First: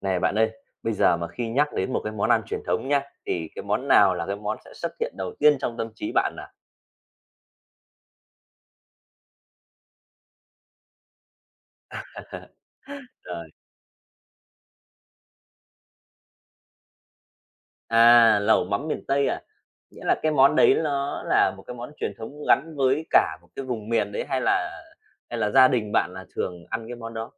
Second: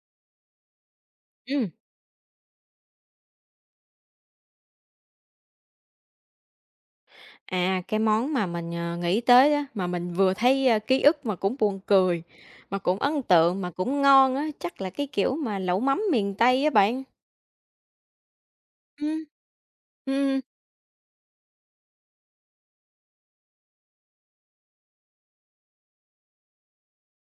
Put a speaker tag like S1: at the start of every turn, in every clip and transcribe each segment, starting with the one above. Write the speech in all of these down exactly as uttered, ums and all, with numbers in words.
S1: Này bạn ơi, bây giờ mà khi nhắc
S2: Ừm,
S1: đến một cái món ăn truyền thống nhá, thì cái món nào là cái món sẽ xuất hiện đầu tiên trong tâm trí bạn nào?
S2: à, cái món mà mình, ờ, nghĩ tới á, mà mình vừa thấy, a, ký ức mà cũng buồn cười, mà cũng ấn
S1: Trời,
S2: tượng, mà cũng ngon á, chắc là cái kiểu mà lẩu mắm miền Tây á bạn.
S1: à, lẩu mắm miền
S2: Ừm.
S1: Tây à? Nghĩa là cái
S2: Ừm,
S1: món đấy nó là một cái món truyền thống gắn với cả một cái vùng miền đấy hay là hay là gia đình bạn là thường ăn cái món đó?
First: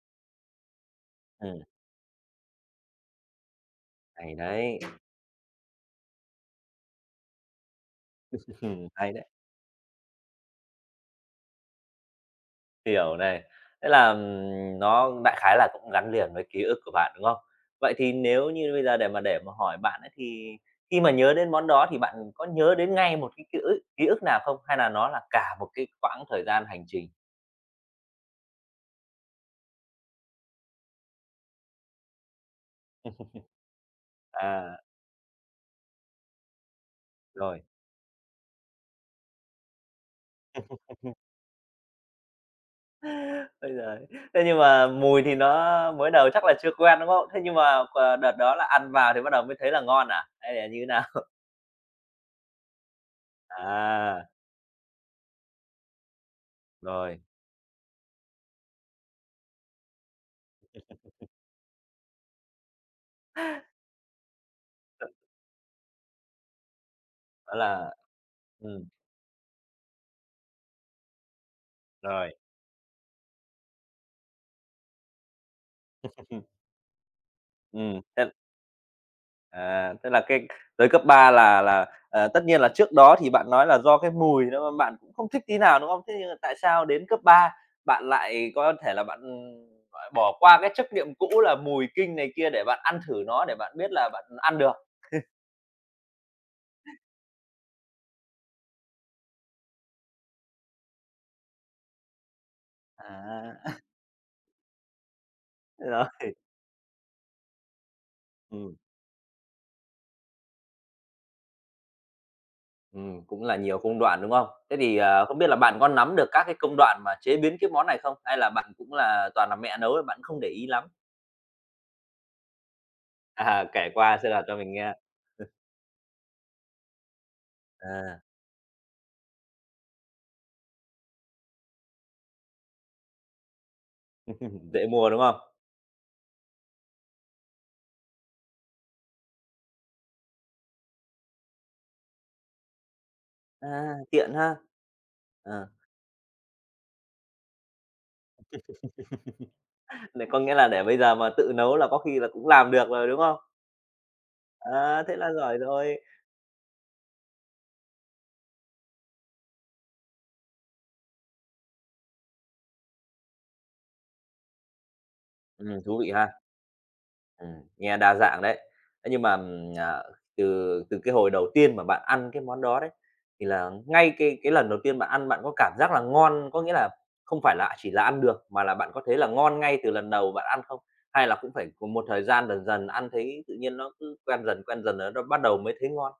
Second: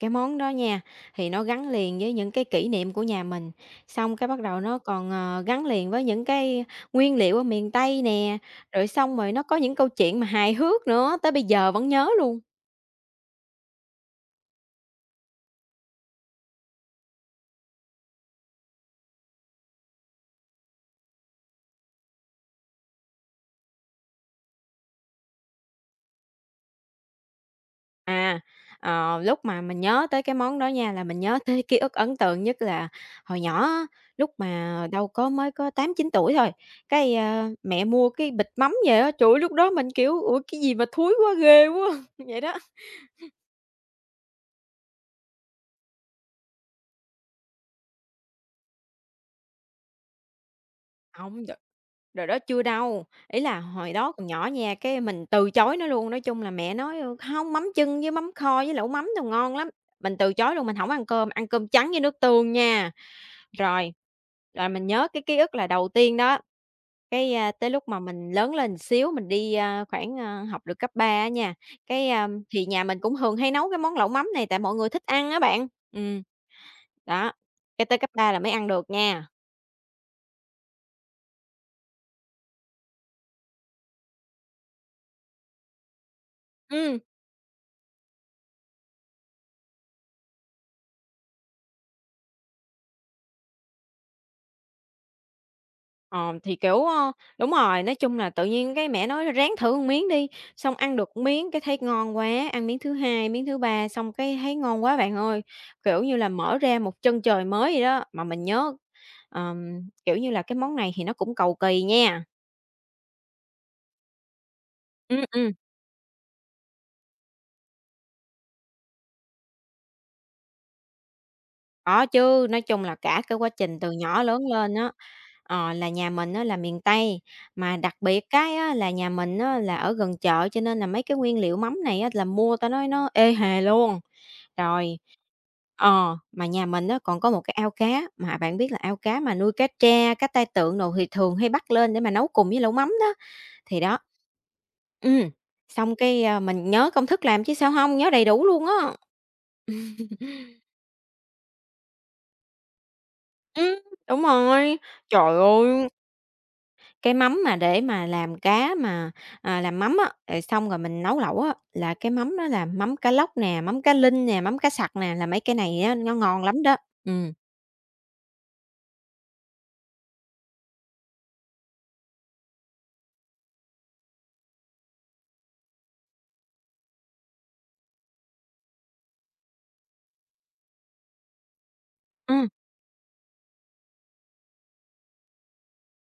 S2: cái món đó nha, thì nó
S1: Ừm,
S2: gắn liền với những cái kỷ niệm của nhà mình, xong cái
S1: hay
S2: bắt đầu nó
S1: đấy,
S2: còn, ờ, gắn liền với những cái nguyên liệu ở miền Tây nè, rồi
S1: hay
S2: xong
S1: đấy.
S2: rồi nó có những câu chuyện mà hài hước nữa, tới bây giờ vẫn nhớ luôn.
S1: Hiểu này. Thế là, ừm, nó đại khái là cũng gắn liền với ký ức của bạn, đúng không? Vậy thì nếu như bây giờ để mà để mà hỏi bạn ấy thì khi mà nhớ đến món đó thì bạn có nhớ đến ngay một cái ký ức ký ức nào không? Hay là nó là cả một cái quãng thời gian hành trình?
S2: À, ờ, lúc mà mình nhớ tới cái món đó nha, là mình nhớ tới ký ức ấn tượng nhất là hồi nhỏ á, lúc
S1: À,
S2: mà đâu có mới có tám chín tuổi thôi, cái, a,
S1: rồi.
S2: mẹ mua cái bịch mắm về á, trời ơi, lúc đó mình, kiểu, "Ủa, cái gì mà thúi quá, ghê quá!" Vậy đó.
S1: Bây giờ thế nhưng mà mùi thì nó mới đầu chắc là chưa quen, đúng không? Thế nhưng mà, ờ, đợt đó là ăn vào thì bắt đầu mới thấy là ngon à? Hay là như thế nào?
S2: Không đ Rồi đó chưa đâu, ý là hồi đó còn
S1: À,
S2: nhỏ nha, cái mình từ chối nó luôn, nói chung là mẹ nói: "Ờ,
S1: rồi,
S2: hông, mắm chưng với mắm kho với lẩu mắm đồ ngon lắm." Mình từ chối luôn, mình không ăn cơm, ăn cơm trắng với nước tương nha. Rồi, rồi mình nhớ cái ký ức là đầu tiên đó. Cái, a,
S1: đó
S2: tới lúc
S1: là
S2: mà mình lớn lên
S1: ừm,
S2: xíu, mình đi, a, khoảng, a, học được cấp ba á nha, cái, a,
S1: rồi,
S2: thì nhà mình cũng thường hay nấu cái món lẩu mắm này tại mọi người thích ăn á bạn. Ừm, đó,
S1: ừ.
S2: cái tới cấp
S1: Thế
S2: ba là mới ăn được nha.
S1: à, tức là cái tới cấp ba là là, ờ, tất nhiên là trước đó thì bạn nói là do cái mùi nữa bạn cũng không thích tí nào, đúng không? Thế nhưng mà tại sao
S2: Ừm.
S1: đến cấp ba bạn lại có thể là bạn, gọi, bỏ qua cái chấp niệm cũ là mùi kinh này kia để bạn ăn thử nó để bạn biết là bạn ăn được?
S2: Ờ, thì, kiểu, ơ đúng rồi, nói chung là tự nhiên cái mẹ nói "Ráng thử một miếng đi", xong ăn được một miếng cái thấy ngon quá, ăn miếng thứ hai miếng thứ
S1: À,
S2: ba xong cái thấy ngon quá bạn ơi, kiểu
S1: rồi,
S2: như là, mở ra một chân trời mới vậy đó. Mà mình nhớ,
S1: ừm,
S2: ờm, kiểu như là, cái món này thì nó cũng cầu kỳ nha.
S1: ừm, cũng là nhiều công đoạn, đúng không? Thế thì,
S2: Ừm,
S1: ờ, không biết
S2: ừm.
S1: là bạn có nắm được các cái công đoạn mà chế biến cái món này không? Hay là bạn cũng là toàn là mẹ nấu bạn không để ý lắm?
S2: Có chứ, nói chung là cả cái quá
S1: À,
S2: trình từ
S1: kể qua
S2: nhỏ
S1: sẽ là
S2: lớn
S1: cho mình
S2: lên á,
S1: nghe.
S2: ờ, là nhà mình á là miền Tây, mà đặc
S1: À,
S2: biệt cái á là nhà mình á là ở gần chợ, cho nên là mấy cái nguyên liệu mắm này á là mua tao nói nó ê hề luôn.
S1: dễ
S2: Rồi.
S1: mua, đúng không?
S2: Ờ, mà nhà mình á còn có một cái ao cá, mà bạn biết là ao cá mà nuôi cá tra, cá tai tượng đồ thì thường hay bắt lên để mà nấu cùng với lẩu mắm đó, thì
S1: À,
S2: đó.
S1: tiện ha.
S2: Ừm,
S1: Ờ,
S2: Xong cái, a, mình nhớ công thức làm chứ sao không nhớ đầy đủ luôn á.
S1: nè, có nghĩa là để bây giờ mà tự nấu là có khi là cũng làm được rồi, đúng không?
S2: Ừm, đúng rồi,
S1: À, thế là
S2: trời
S1: giỏi
S2: ơi!
S1: rồi.
S2: Cái mắm mà để mà làm cá mà, à, làm mắm á, rồi xong rồi mình nấu lẩu á, là cái mắm đó là mắm cá lóc nè, mắm cá linh nè, mắm cá sặc nè, là mấy cái này
S1: Ừm,
S2: á
S1: thú vị
S2: nó
S1: ha.
S2: ngon lắm đó. Ừm.
S1: Ừm, nghe đa dạng đấy. Thế nhưng mà, ừm, ờ, từ từ cái hồi đầu tiên mà bạn ăn cái món đó đấy, thì là ngay cái cái lần đầu tiên bạn ăn bạn có cảm giác là ngon, có nghĩa là không phải là chỉ là ăn được, mà là bạn có thấy là ngon ngay từ lần đầu bạn ăn không? Hay là cũng phải cùng một thời
S2: Ừm.
S1: gian dần dần ăn thấy tự nhiên nó cứ quen dần, quen dần rồi nó bắt đầu mới thấy ngon?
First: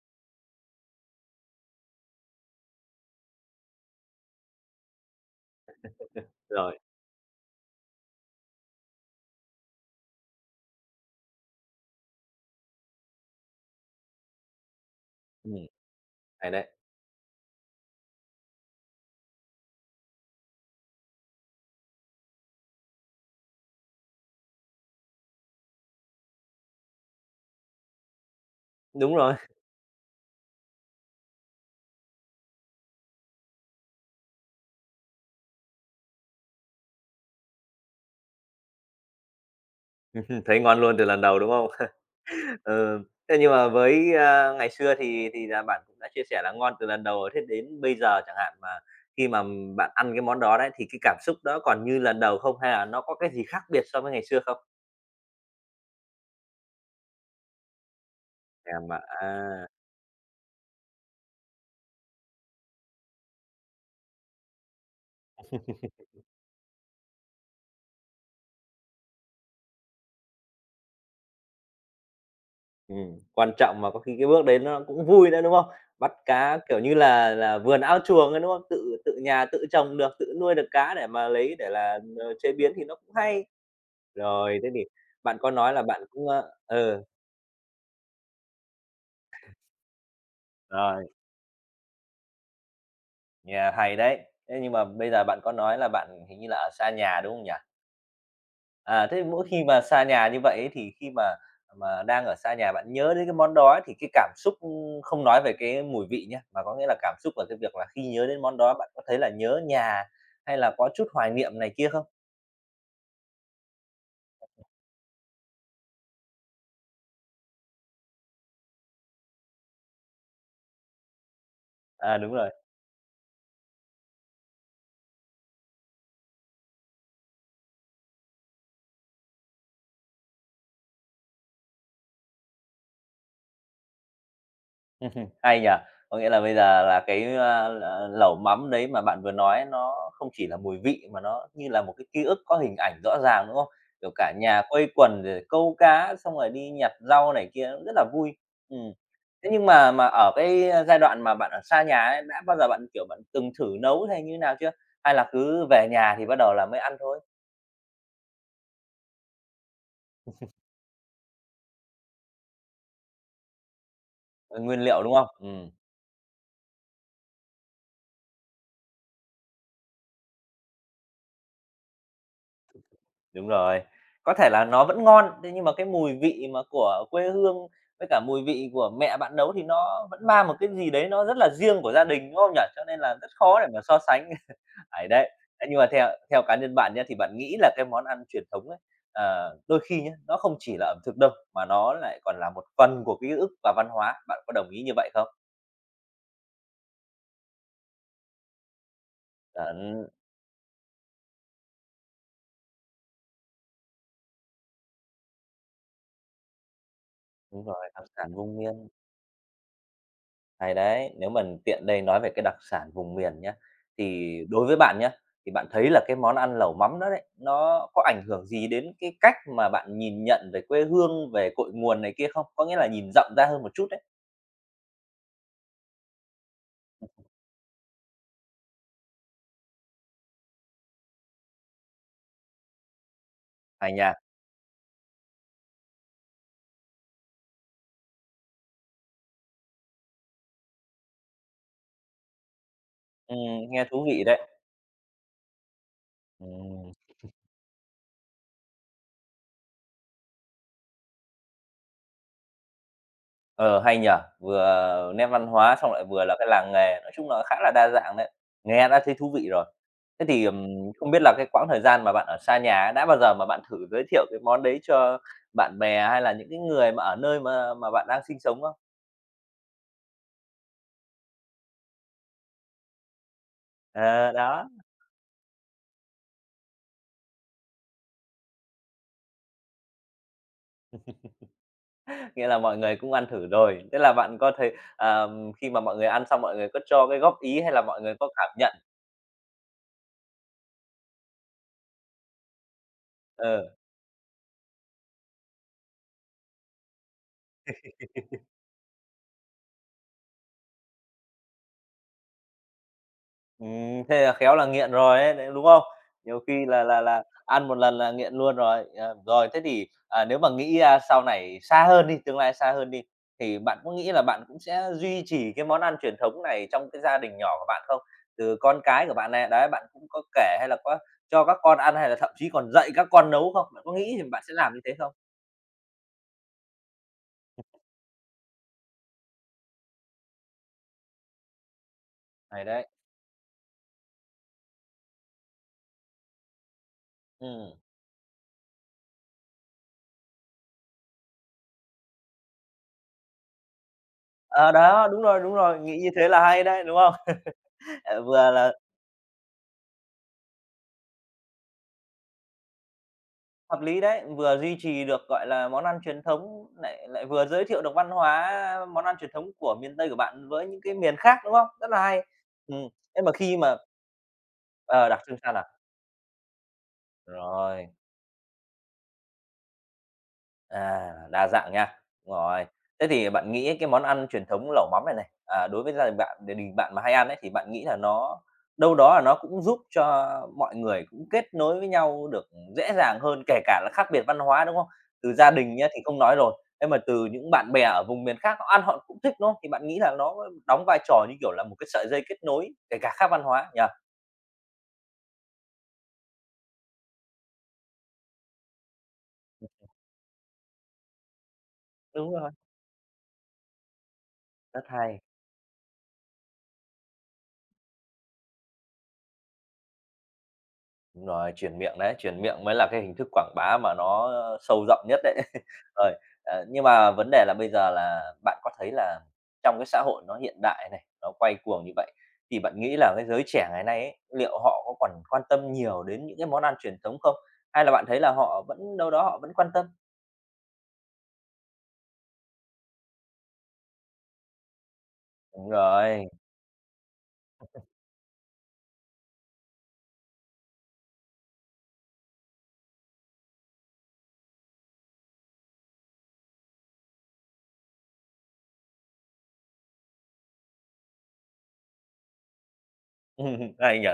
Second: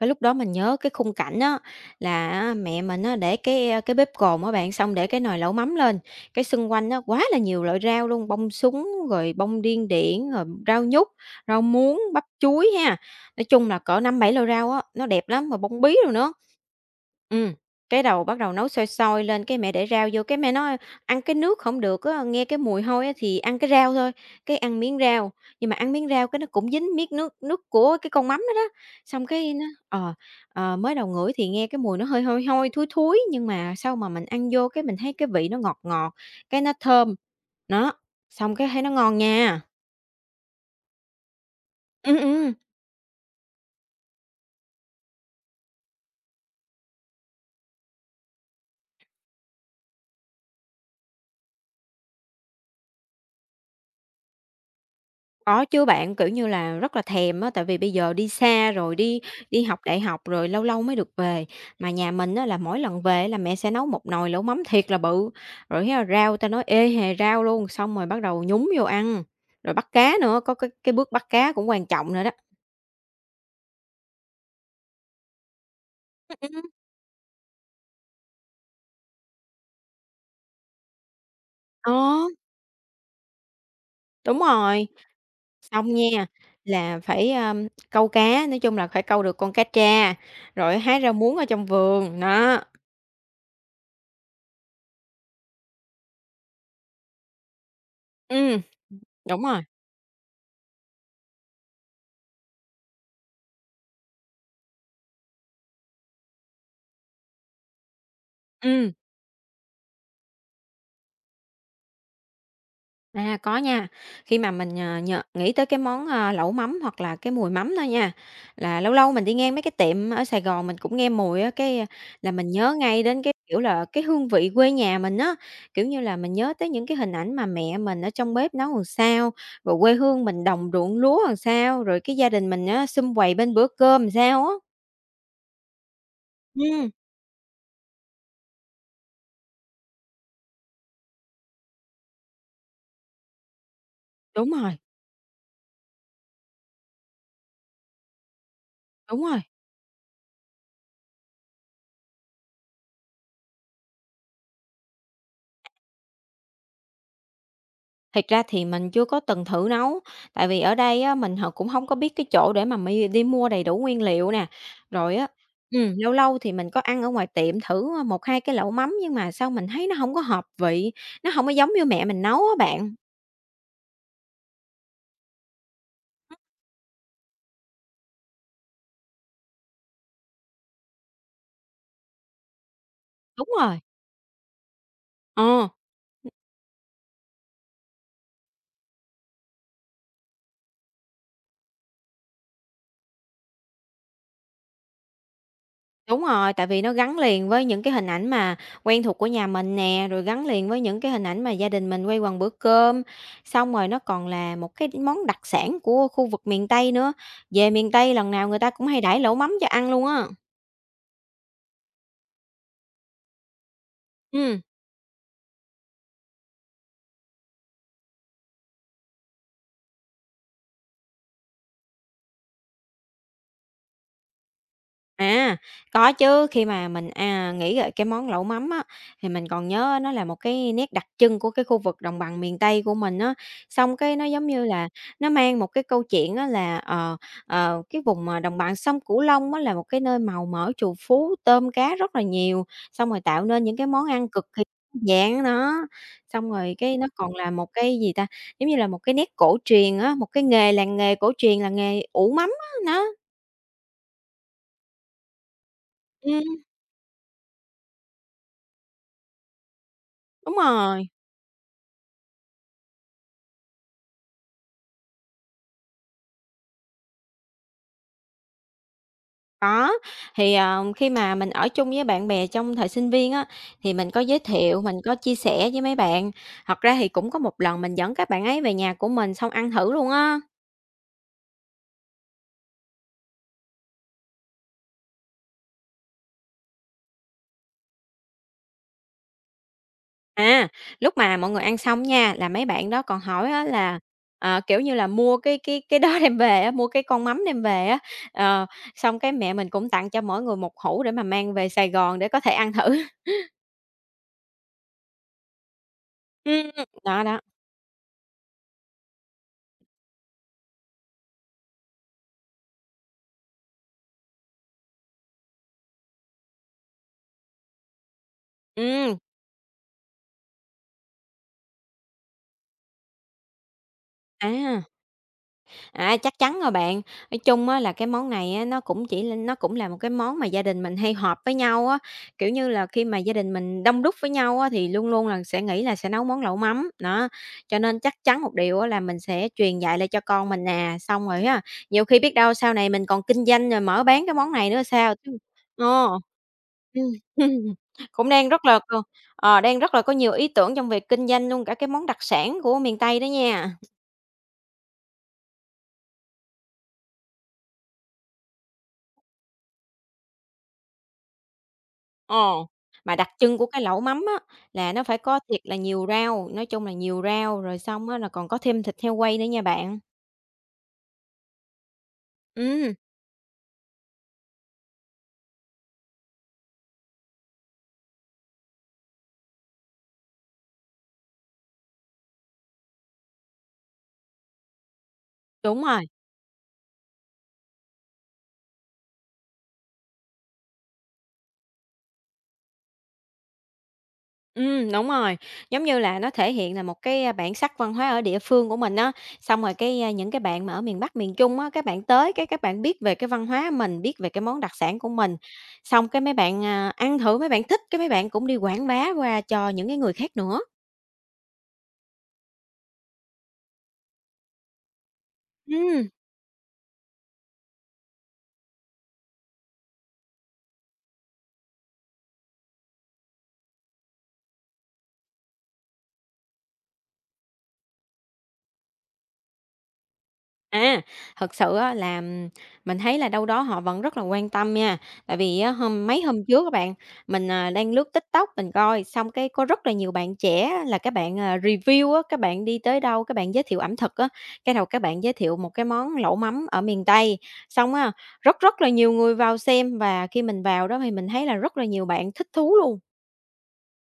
S2: Cái lúc đó mình nhớ cái khung cảnh á, là á mẹ mình á để cái, cái bếp cồn á bạn, xong để cái nồi lẩu mắm lên, cái xung
S1: Rồi,
S2: quanh á quá là nhiều loại rau luôn, bông súng, rồi bông điên điển, rồi rau nhút, rau muống, bắp chuối ha. Nói chung là cỡ năm bảy loại rau á, nó đẹp lắm, mà
S1: ừm,
S2: bông bí rồi nữa.
S1: hay đấy.
S2: Ừm, cái đầu bắt đầu nấu sôi sôi lên, cái mẹ để rau vô, cái mẹ nói: "Ăn cái nước không được á, nghe cái mùi hôi á thì ăn cái rau thôi." Cái ăn miếng rau, nhưng mà ăn miếng rau cái nó cũng dính miết nước nước của cái con mắm đó đó,
S1: Đúng
S2: xong
S1: rồi.
S2: cái nó. Ờ, ờ, Mới đầu ngửi thì nghe cái mùi nó hơi hôi hôi, thối thối, nhưng mà sau mà mình ăn vô cái mình thấy cái vị nó ngọt ngọt, cái nó thơm, nó xong cái thấy nó ngon nha.
S1: Thấy ngon luôn từ lần đầu, đúng không?
S2: Ừm, ừm.
S1: Ừ, thế nhưng mà với, a, ngày xưa thì thì là bạn cũng đã chia sẻ là ngon từ lần đầu rồi, thế đến bây giờ chẳng hạn mà khi mà m- bạn ăn cái món đó đấy, thì cái cảm xúc đó còn như lần đầu không? Hay là nó có cái gì khác biệt so với ngày xưa không?
S2: Có chứ bạn, kiểu như là, rất là thèm á, tại vì bây giờ đi xa
S1: Thèm
S2: rồi,
S1: à?
S2: đi
S1: À,
S2: đi học đại học rồi lâu lâu mới được về. Mà nhà mình á là mỗi lần về là mẹ sẽ nấu một nồi lẩu mắm thiệt là bự, rồi thế là rau ta nói ê hề rau luôn, xong rồi bắt đầu nhúng vô ăn, rồi bắt cá nữa, có cái cái bước bắt cá cũng quan trọng nữa đó.
S1: ừm, quan trọng mà có khi cái bước đấy nó cũng vui nữa, đúng không? Bắt
S2: Ừm,
S1: cá,
S2: ừm.
S1: kiểu như là là, vườn ao chuồng ấy, đúng không? Tự tự nhà tự trồng được, tự nuôi được cá để mà lấy để
S2: Ờ,
S1: là, ờ, chế biến thì nó cũng hay.
S2: đúng
S1: Rồi, thế thì
S2: rồi.
S1: bạn có nói là
S2: Xong
S1: bạn
S2: nha,
S1: cũng, ờ
S2: là
S1: ừ,
S2: phải, a, câu cá, nói chung là phải câu được con cá tra, rồi hái
S1: rồi.
S2: rau muống ở trong vườn, đó.
S1: Yeah, hay đấy. Thế nhưng mà bây giờ bạn có nói là bạn hình như là ở xa nhà, đúng không nhỉ?
S2: Ừm,
S1: À, thế
S2: đúng
S1: mỗi
S2: rồi,
S1: khi mà xa nhà như vậy ấy, thì khi mà mà đang ở xa nhà bạn nhớ đến cái món đó ấy, thì cái cảm xúc không nói về cái mùi vị nhé mà có nghĩa là cảm xúc ở cái việc là khi nhớ đến món đó bạn
S2: ừm.
S1: có thấy là nhớ nhà hay là có chút hoài niệm này kia không?
S2: À, có nha. Khi mà mình, ờ, nhờ nghĩ tới cái món, a, lẩu mắm hoặc là cái mùi mắm thôi nha, là lâu lâu mình đi ngang mấy cái tiệm ở Sài Gòn mình cũng nghe mùi á, cái à,
S1: À,
S2: là
S1: đúng
S2: mình
S1: rồi.
S2: nhớ ngay đến cái, kiểu là, cái hương vị quê nhà mình á. Kiểu như là, mình nhớ tới những cái hình ảnh mà mẹ mình ở trong bếp nấu làm sao, rồi quê hương mình đồng ruộng lúa làm sao, rồi cái gia đình mình á sum vầy bên bữa cơm làm sao á.
S1: Hay nhỉ? Có nghĩa là bây giờ
S2: Ừm,
S1: là cái, a, l lẩu mắm đấy mà bạn vừa nói nó không chỉ là mùi vị mà nó như là một cái ký ức có hình ảnh rõ ràng, đúng không? Kiểu, cả
S2: đúng
S1: nhà
S2: rồi,
S1: quây quần rồi câu cá, xong rồi đi nhặt rau này kia rất là vui. Ừm,
S2: đúng rồi.
S1: thế nhưng mà mà ở cái, giai đoạn mà bạn ở xa nhà ấy, đã bao giờ bạn, kiểu, bạn từng thử nấu hay như thế nào chưa? Hay là cứ về nhà thì bắt đầu là mới ăn thôi?
S2: Thiệt ra thì mình chưa có từng thử nấu, tại vì ở đây á, mình h cũng không có biết cái chỗ để mà mi đi mua đầy đủ nguyên liệu nè.
S1: Ờ, nguyên liệu, đúng
S2: Rồi á.
S1: không? Ừm.
S2: Ừm, lâu lâu thì mình có ăn ở ngoài tiệm thử, ờ, một hai cái lẩu mắm nhưng mà sao mình thấy nó không có hợp vị, nó không có giống như mẹ mình nấu á bạn.
S1: Đúng rồi. Có thể là nó vẫn ngon, thế nhưng mà cái mùi vị mà của quê hương với cả mùi vị của mẹ bạn nấu thì nó vẫn mang một cái gì đấy nó rất là riêng của gia đình, đúng không nhỉ? Cho nên là rất
S2: Đúng
S1: khó để
S2: rồi,
S1: mà so sánh. Ấy, đấy. Thế
S2: ờ.
S1: nhưng mà theo theo cá nhân bạn nhá, thì bạn nghĩ là cái món ăn truyền thống ấy, ờ, đôi khi nhé nó không chỉ là ẩm thực đâu, mà nó lại còn là một phần của ký ức và văn hóa. Bạn có đồng ý như vậy không?
S2: Đúng rồi, tại vì nó gắn liền với những cái hình ảnh mà quen thuộc của nhà mình nè,
S1: Chuẩn,
S2: rồi gắn liền với những cái hình ảnh mà gia đình mình quây quần bữa cơm. Xong rồi nó còn là một cái món đặc sản của khu vực miền Tây nữa.
S1: đúng
S2: Về miền
S1: rồi, đặc
S2: Tây lần
S1: sản
S2: nào
S1: vùng
S2: người ta cũng
S1: miền.
S2: hay đãi lẩu mắm cho ăn luôn á.
S1: Hay đấy, nếu mình tiện đây nói về cái đặc sản vùng miền nhé thì
S2: Ừm.
S1: đối với bạn nhé thì bạn thấy là cái món ăn lẩu mắm đó đấy, nó có ảnh hưởng gì đến cái cách mà bạn nhìn nhận về quê hương, về cội nguồn này kia không? Có nghĩa là nhìn rộng ra hơn một chút đấy.
S2: À, có chứ, khi mà mình, à, nghĩ về cái món lẩu mắm á, thì mình còn nhớ nó là một cái nét đặc trưng của cái khu vực đồng bằng miền Tây của mình á.
S1: Hay
S2: Xong cái
S1: nha,
S2: nó giống như là nó mang một cái câu chuyện á là, ờ, ờ, cái vùng, ờ, đồng bằng sông Cửu Long á là một cái nơi màu mỡ, trù phú, tôm cá rất là nhiều, xong rồi
S1: ừm,
S2: tạo nên những
S1: nghe
S2: cái
S1: thú
S2: món
S1: vị
S2: ăn
S1: đấy.
S2: cực kỳ dạng nó. Xong rồi
S1: Ừm.
S2: cái nó còn là một cái gì ta, giống như là một cái nét cổ truyền á, một cái nghề làng nghề cổ truyền là nghề ủ mắm á, nó
S1: Ờ, hay nhỉ? Vừa nét văn hóa xong lại vừa là cái
S2: ừm,
S1: làng nghề, nói chung là khá là đa dạng đấy. Nghe đã thấy thú vị rồi. Thế thì,
S2: đúng
S1: ừm,
S2: rồi.
S1: không biết là cái quãng thời gian mà bạn ở xa nhà á, đã bao giờ mà bạn thử giới thiệu cái món đấy cho bạn bè hay là những cái người mà ở nơi mà mà bạn đang sinh sống không?
S2: Có, thì, ờ, khi mà mình ở chung với bạn bè trong thời sinh viên á, thì mình có
S1: Ờ,
S2: giới
S1: đó,
S2: thiệu, mình có chia sẻ với mấy bạn. Thật ra thì cũng có một lần mình dẫn các bạn ấy về nhà của mình xong ăn thử luôn á.
S1: nghĩa là mọi người cũng ăn thử rồi. Thế là bạn có thấy, ờm, khi mà mọi người ăn xong mọi người có cho cái góp ý hay là mọi người có cảm nhận?
S2: À, lúc mà mọi người ăn xong nha, là mấy bạn đó còn hỏi á
S1: Ờ.
S2: là, ờ, kiểu như là, mua cái cái cái đó đem về á, mua cái con mắm đem về á, ờ, xong cái mẹ mình cũng tặng cho mỗi người một hũ để mà mang về Sài Gòn để có thể ăn thử.
S1: Ừm, thế là khéo là nghiện rồi ấy, đấy, đúng không? Nhiều khi
S2: Ừm,
S1: là là
S2: đó,
S1: là
S2: đó,
S1: ăn một lần là nghiện luôn rồi. Ờ, rồi thế thì, à, nếu mà nghĩ ra sau này xa hơn đi, tương lai xa hơn đi, thì bạn có nghĩ là bạn cũng sẽ duy trì cái món ăn truyền thống này trong cái gia đình nhỏ của bạn không? Từ con cái của
S2: ừ,
S1: bạn này, đấy, bạn cũng có kể hay là có cho các con ăn hay là thậm chí còn dạy các con nấu không? Bạn có nghĩ thì bạn sẽ làm như
S2: à.
S1: thế không?
S2: À, chắc chắn rồi bạn. Nói chung á là cái món này á, nó cũng chỉ là nó cũng là một cái món mà gia đình mình hay họp với nhau á, kiểu
S1: Này
S2: như là,
S1: đấy.
S2: khi mà gia đình mình đông đúc với nhau á, thì luôn luôn là sẽ nghĩ là sẽ nấu món lẩu mắm, đó.
S1: Ừ.
S2: Cho nên chắc chắn một điều á là mình sẽ truyền dạy lại cho con mình nè, xong rồi á, nhiều khi biết đâu sau này mình còn kinh doanh rồi mở bán cái món này
S1: Ờ,
S2: nữa
S1: đó,
S2: sao,
S1: đúng
S2: chứ
S1: rồi, đúng rồi, nghĩ như
S2: ờ.
S1: thế là hay đấy, đúng không?
S2: Ừm, cũng đang
S1: vừa
S2: rất
S1: là
S2: là ờ, đang rất là có nhiều ý tưởng trong việc kinh doanh luôn cả cái món đặc sản của miền Tây đó nha.
S1: Hợp lý đấy, vừa duy trì được, gọi là, món ăn truyền thống, lại lại vừa giới thiệu được văn hóa món ăn truyền thống của miền Tây của bạn với những cái miền khác, đúng không? Rất là hay.
S2: Ờ,
S1: Ừm,
S2: mà
S1: thế
S2: đặc
S1: mà khi
S2: trưng của
S1: mà
S2: cái lẩu mắm á, là nó
S1: ờ,
S2: phải
S1: đặc trưng
S2: có
S1: sao
S2: thiệt
S1: nào?
S2: là nhiều rau, nói chung là nhiều rau, rồi
S1: Rồi.
S2: xong á là còn có thêm thịt heo quay nữa nha bạn.
S1: À, đa dạng nha. Đúng rồi.
S2: Ừm,
S1: Thế thì bạn nghĩ cái món ăn truyền thống lẩu mắm này này, à, đối với gia đình bạn, đình đình bạn mà hay ăn ấy, thì bạn nghĩ là nó đâu đó là nó cũng giúp cho mọi người cũng kết nối với nhau được dễ dàng hơn, kể cả là khác biệt văn hóa, đúng không? Từ gia đình
S2: đúng
S1: nhá thì
S2: rồi,
S1: không nói rồi, thế mà từ những bạn bè ở vùng miền khác họ ăn họ cũng thích, đúng không? Thì bạn nghĩ là nó đóng vai trò như kiểu là một cái sợi dây kết nối, kể cả khác văn hóa nhỉ?
S2: ừm, đúng rồi, giống như là nó thể hiện là một cái, a, bản sắc văn hóa ở địa phương của mình á. Xong rồi cái, a, những cái bạn mà ở miền Bắc, miền Trung á, các bạn tới
S1: Đúng
S2: cái
S1: rồi,
S2: các bạn biết về cái văn hóa mình, biết về cái món đặc
S1: rất
S2: sản của
S1: hay.
S2: mình, xong cái mấy bạn, à, ăn thử mấy bạn thích, cái mấy bạn cũng đi quảng bá qua cho những cái người khác nữa.
S1: Đúng rồi, truyền miệng đấy, truyền miệng mới là cái hình thức quảng bá mà nó sâu rộng nhất đấy.
S2: Ừm.
S1: Rồi, ờ, nhưng mà vấn đề là bây giờ là bạn có thấy là trong cái xã hội nó hiện đại này, nó quay cuồng như vậy, thì bạn nghĩ là cái giới trẻ ngày nay ấy, liệu họ có còn quan tâm nhiều đến những cái món ăn truyền thống không? Hay là bạn thấy là họ vẫn đâu đó họ vẫn quan tâm?
S2: À, Thật sự á là mình thấy là đâu đó họ vẫn rất là quan tâm nha. Tại vì á,
S1: Đúng
S2: hôm mấy
S1: rồi,
S2: hôm trước các bạn, mình, à, đang lướt TikTok mình coi, xong cái có rất là nhiều bạn trẻ á là các bạn, à, review á, các bạn đi tới đâu, các bạn giới thiệu ẩm thực á, cái đầu các bạn giới thiệu một cái món lẩu mắm ở miền Tây. Xong á, rất rất là nhiều người vào xem và khi mình vào đó thì mình thấy là rất là nhiều bạn thích thú luôn.
S1: hay nhỉ?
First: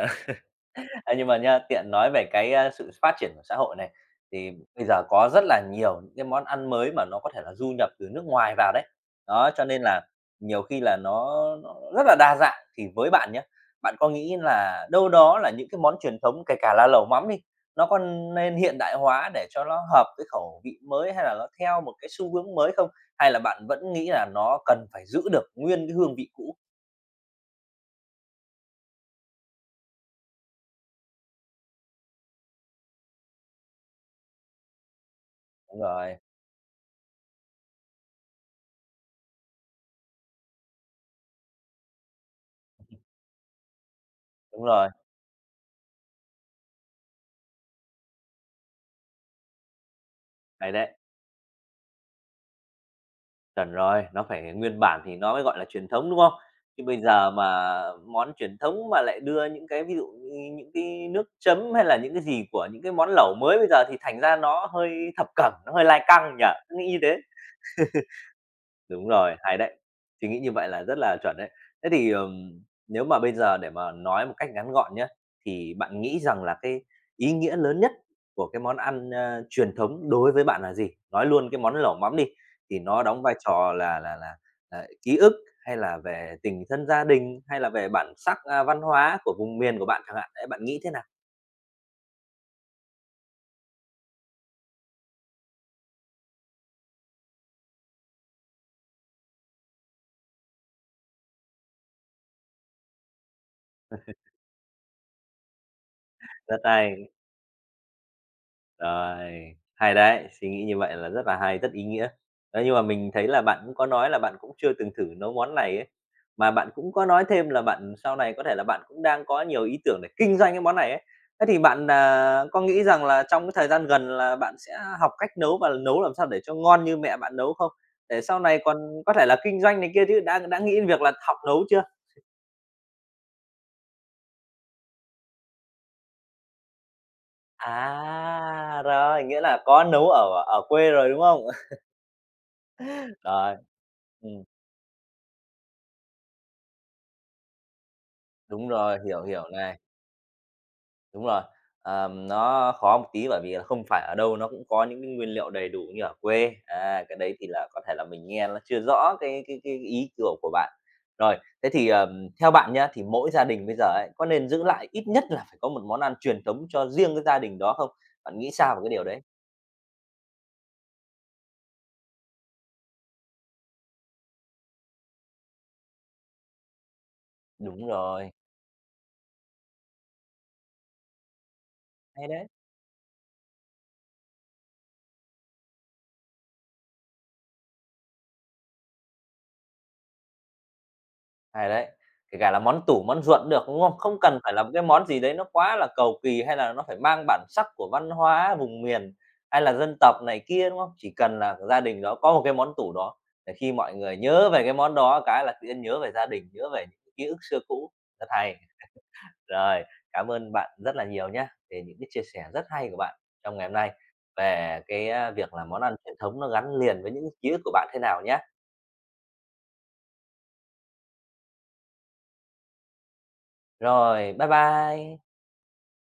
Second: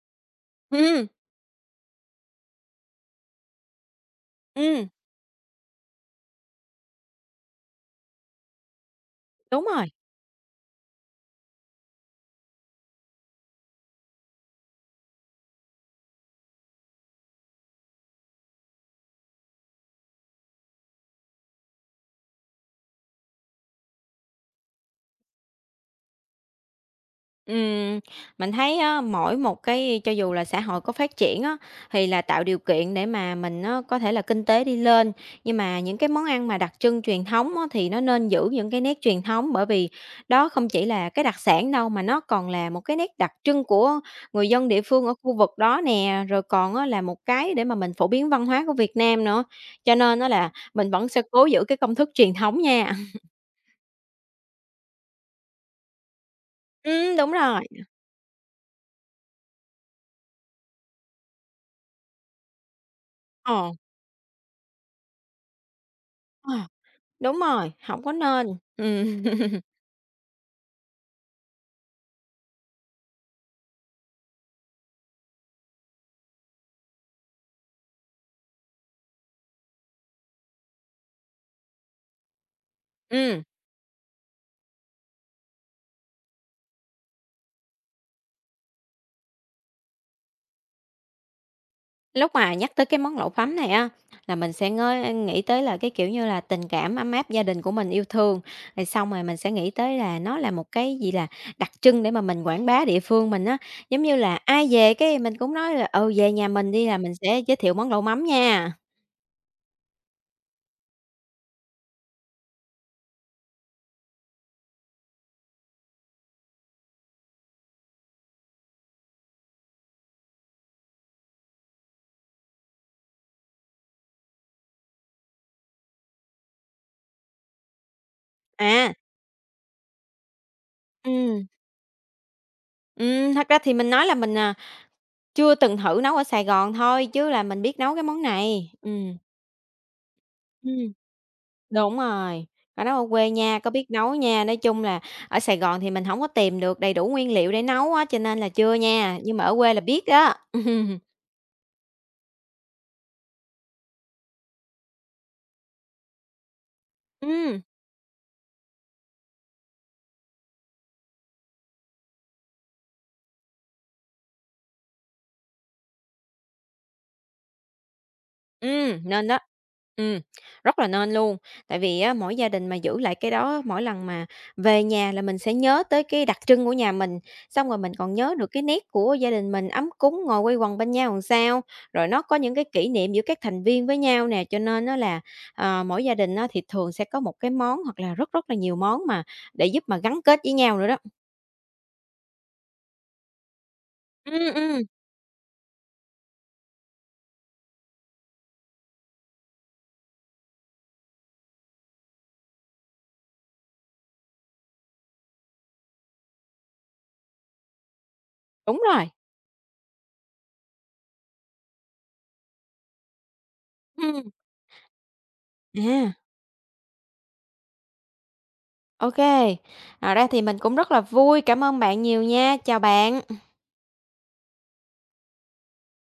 S2: Ừm,
S1: Ê, nhưng mà nha, tiện nói về cái, a, sự phát triển của xã hội này, thì bây
S2: ừm,
S1: giờ có rất là nhiều những cái món ăn mới mà nó có thể là du nhập từ nước ngoài vào đấy. Đó, cho
S2: đúng
S1: nên
S2: rồi.
S1: là nhiều khi là nó nó rất là đa dạng, thì với bạn nhé, bạn có nghĩ là đâu đó là những cái món truyền thống, kể cả là lẩu mắm đi, nó có nên hiện đại hóa để cho nó hợp với khẩu vị mới, hay là nó theo một cái xu hướng mới không? Hay là bạn vẫn nghĩ là nó cần phải giữ được nguyên cái hương vị cũ?
S2: Ừm, mình thấy á, mỗi một cái cho dù là xã hội có phát triển á, thì là tạo điều kiện để mà mình á, có thể là kinh tế đi lên, nhưng mà
S1: Đúng
S2: những cái
S1: rồi,
S2: món ăn mà đặc trưng truyền thống á, thì nó nên giữ những cái nét truyền thống, bởi vì đó không chỉ là cái đặc sản đâu mà nó còn là một cái nét đặc trưng của người
S1: đúng
S2: dân địa
S1: rồi,
S2: phương ở khu vực đó nè, rồi còn á, là một cái để mà mình phổ biến văn hóa của Việt Nam nữa. Cho nên á là
S1: hay đấy.
S2: mình vẫn sẽ cố giữ cái công thức truyền thống nha.
S1: Chuẩn rồi, nó phải nguyên bản thì nó mới gọi là truyền thống, đúng không? Chứ bây
S2: Ừm,
S1: giờ
S2: đúng rồi,
S1: mà món truyền thống mà lại đưa những cái ví dụ như những cái nước chấm hay là những cái gì của những cái món lẩu mới bây
S2: ờ.
S1: giờ thì thành ra nó hơi thập cẩm, nó hơi lai căng nhỉ?
S2: Ờ.
S1: Tôi nghĩ như thế.
S2: Đúng rồi, hổng có nên.
S1: Đúng
S2: Ừm,
S1: rồi, hay đấy. Suy nghĩ như vậy là rất là chuẩn đấy. Thế thì, ừm, nếu mà bây giờ để mà nói một cách ngắn gọn nhé, thì bạn nghĩ rằng là cái ý nghĩa lớn nhất của cái món ăn, ơ, truyền thống đối với bạn là gì? Nói luôn cái món lẩu mắm đi, thì nó đóng vai
S2: ừm,
S1: trò là là là, ờ, ký ức, hay là về tình thân gia đình, hay là về bản sắc, a, văn hóa của vùng miền của bạn chẳng hạn. Đấy, bạn nghĩ thế nào?
S2: lúc mà nhắc tới cái món lẩu phấm này á, là mình sẽ ngơi nghĩ tới là cái, kiểu như là, tình cảm ấm áp gia đình của mình yêu thương, rồi xong rồi mình sẽ nghĩ tới là nó là một cái gì là đặc trưng để mà mình quảng bá địa phương mình á. Giống như là ai về cái mình cũng nói là "Ừ, về nhà
S1: Rất
S2: mình đi là
S1: hay.
S2: mình sẽ giới thiệu món lẩu mắm nha."
S1: Rồi, hay đấy, suy nghĩ như vậy là rất là hay, rất ý nghĩa. Đấy, nhưng mà mình thấy là bạn cũng có nói là bạn cũng chưa từng thử nấu món này ấy, mà bạn cũng có nói thêm là bạn sau này có thể là bạn cũng đang có nhiều ý tưởng để kinh doanh cái món này ấy. Thế thì bạn, à, có nghĩ rằng là trong cái thời gian gần là bạn sẽ học cách nấu và nấu làm sao để cho ngon như mẹ bạn nấu không? Để sau này còn
S2: À,
S1: có thể là kinh doanh này kia chứ, đã đã nghĩ đến việc là học
S2: ừm,
S1: nấu chưa?
S2: ừm, thật ra thì mình nói là mình, à, chưa từng thử nấu ở Sài Gòn thôi chứ là mình biết nấu cái món này.
S1: À,
S2: Ừm,
S1: rồi, nghĩa là có nấu ở ở quê
S2: ừm.
S1: rồi, đúng không?
S2: Đúng rồi, có nấu ở quê
S1: Rồi.
S2: nha, có biết nấu
S1: Ừm.
S2: nha. Nói chung là ở Sài Gòn thì mình hổng có tìm được đầy đủ nguyên liệu để nấu á, cho nên là
S1: Đúng
S2: chưa
S1: rồi,
S2: nha,
S1: hiểu,
S2: nhưng
S1: hiểu
S2: mà ở quê
S1: này,
S2: là biết đó.
S1: đúng rồi. Ờm, nó khó một tí bởi vì là không phải ở đâu nó cũng có những cái nguyên liệu đầy đủ như ở quê, à, cái đấy thì
S2: Ừm.
S1: là có thể là mình nghe nó chưa rõ cái cái cái ý của của bạn. Rồi, thế thì, ờm, theo bạn nhá, thì mỗi gia đình bây giờ ấy, có nên giữ lại ít nhất là phải có một món ăn truyền thống cho riêng cái gia đình đó không? Bạn nghĩ sao về cái
S2: Ừm,
S1: điều đấy?
S2: nên đó. Ừm, rất là nên luôn. Tại vì á, mỗi gia đình mà giữ lại cái đó, mỗi lần mà về nhà là mình sẽ nhớ tới cái đặc trưng của nhà mình, xong rồi
S1: Đúng
S2: mình còn
S1: rồi,
S2: nhớ được cái nét của gia đình mình ấm cúng, ngồi quây quần bên nhau làm sao, rồi nó
S1: hay
S2: có
S1: đấy.
S2: những cái kỷ niệm giữa các thành viên với nhau nè. Cho nên á là, ờ, mỗi gia đình á, thì thường sẽ có một cái món hoặc là rất rất là nhiều món mà để giúp mà gắn kết với nhau nữa đó.
S1: Hay đấy, kể cả là món tủ, món ruộng được, đúng không? Không cần phải
S2: Ừm,
S1: là một
S2: ừm,
S1: cái món gì đấy nó quá là cầu kỳ, hay là nó phải mang bản sắc của văn hóa vùng miền, hay là dân tộc này kia, đúng không? Chỉ cần là gia đình đó có một cái món tủ đó, để khi mọi người nhớ về cái món đó cái là tự nhiên nhớ về gia đình, nhớ về những ký ức xưa cũ. Rất hay.
S2: đúng rồi.
S1: Rồi, cảm ơn bạn rất là nhiều nhé về những cái chia sẻ rất hay của bạn trong ngày hôm nay
S2: Ừm,
S1: về cái, a, việc là món ăn truyền
S2: à,
S1: thống nó gắn liền với những ký ức của bạn thế nào nhé.
S2: ô kê. Ngoài ra thì mình cũng rất là vui, cảm ơn bạn nhiều nha. Chào bạn.
S1: Rồi, bye bye.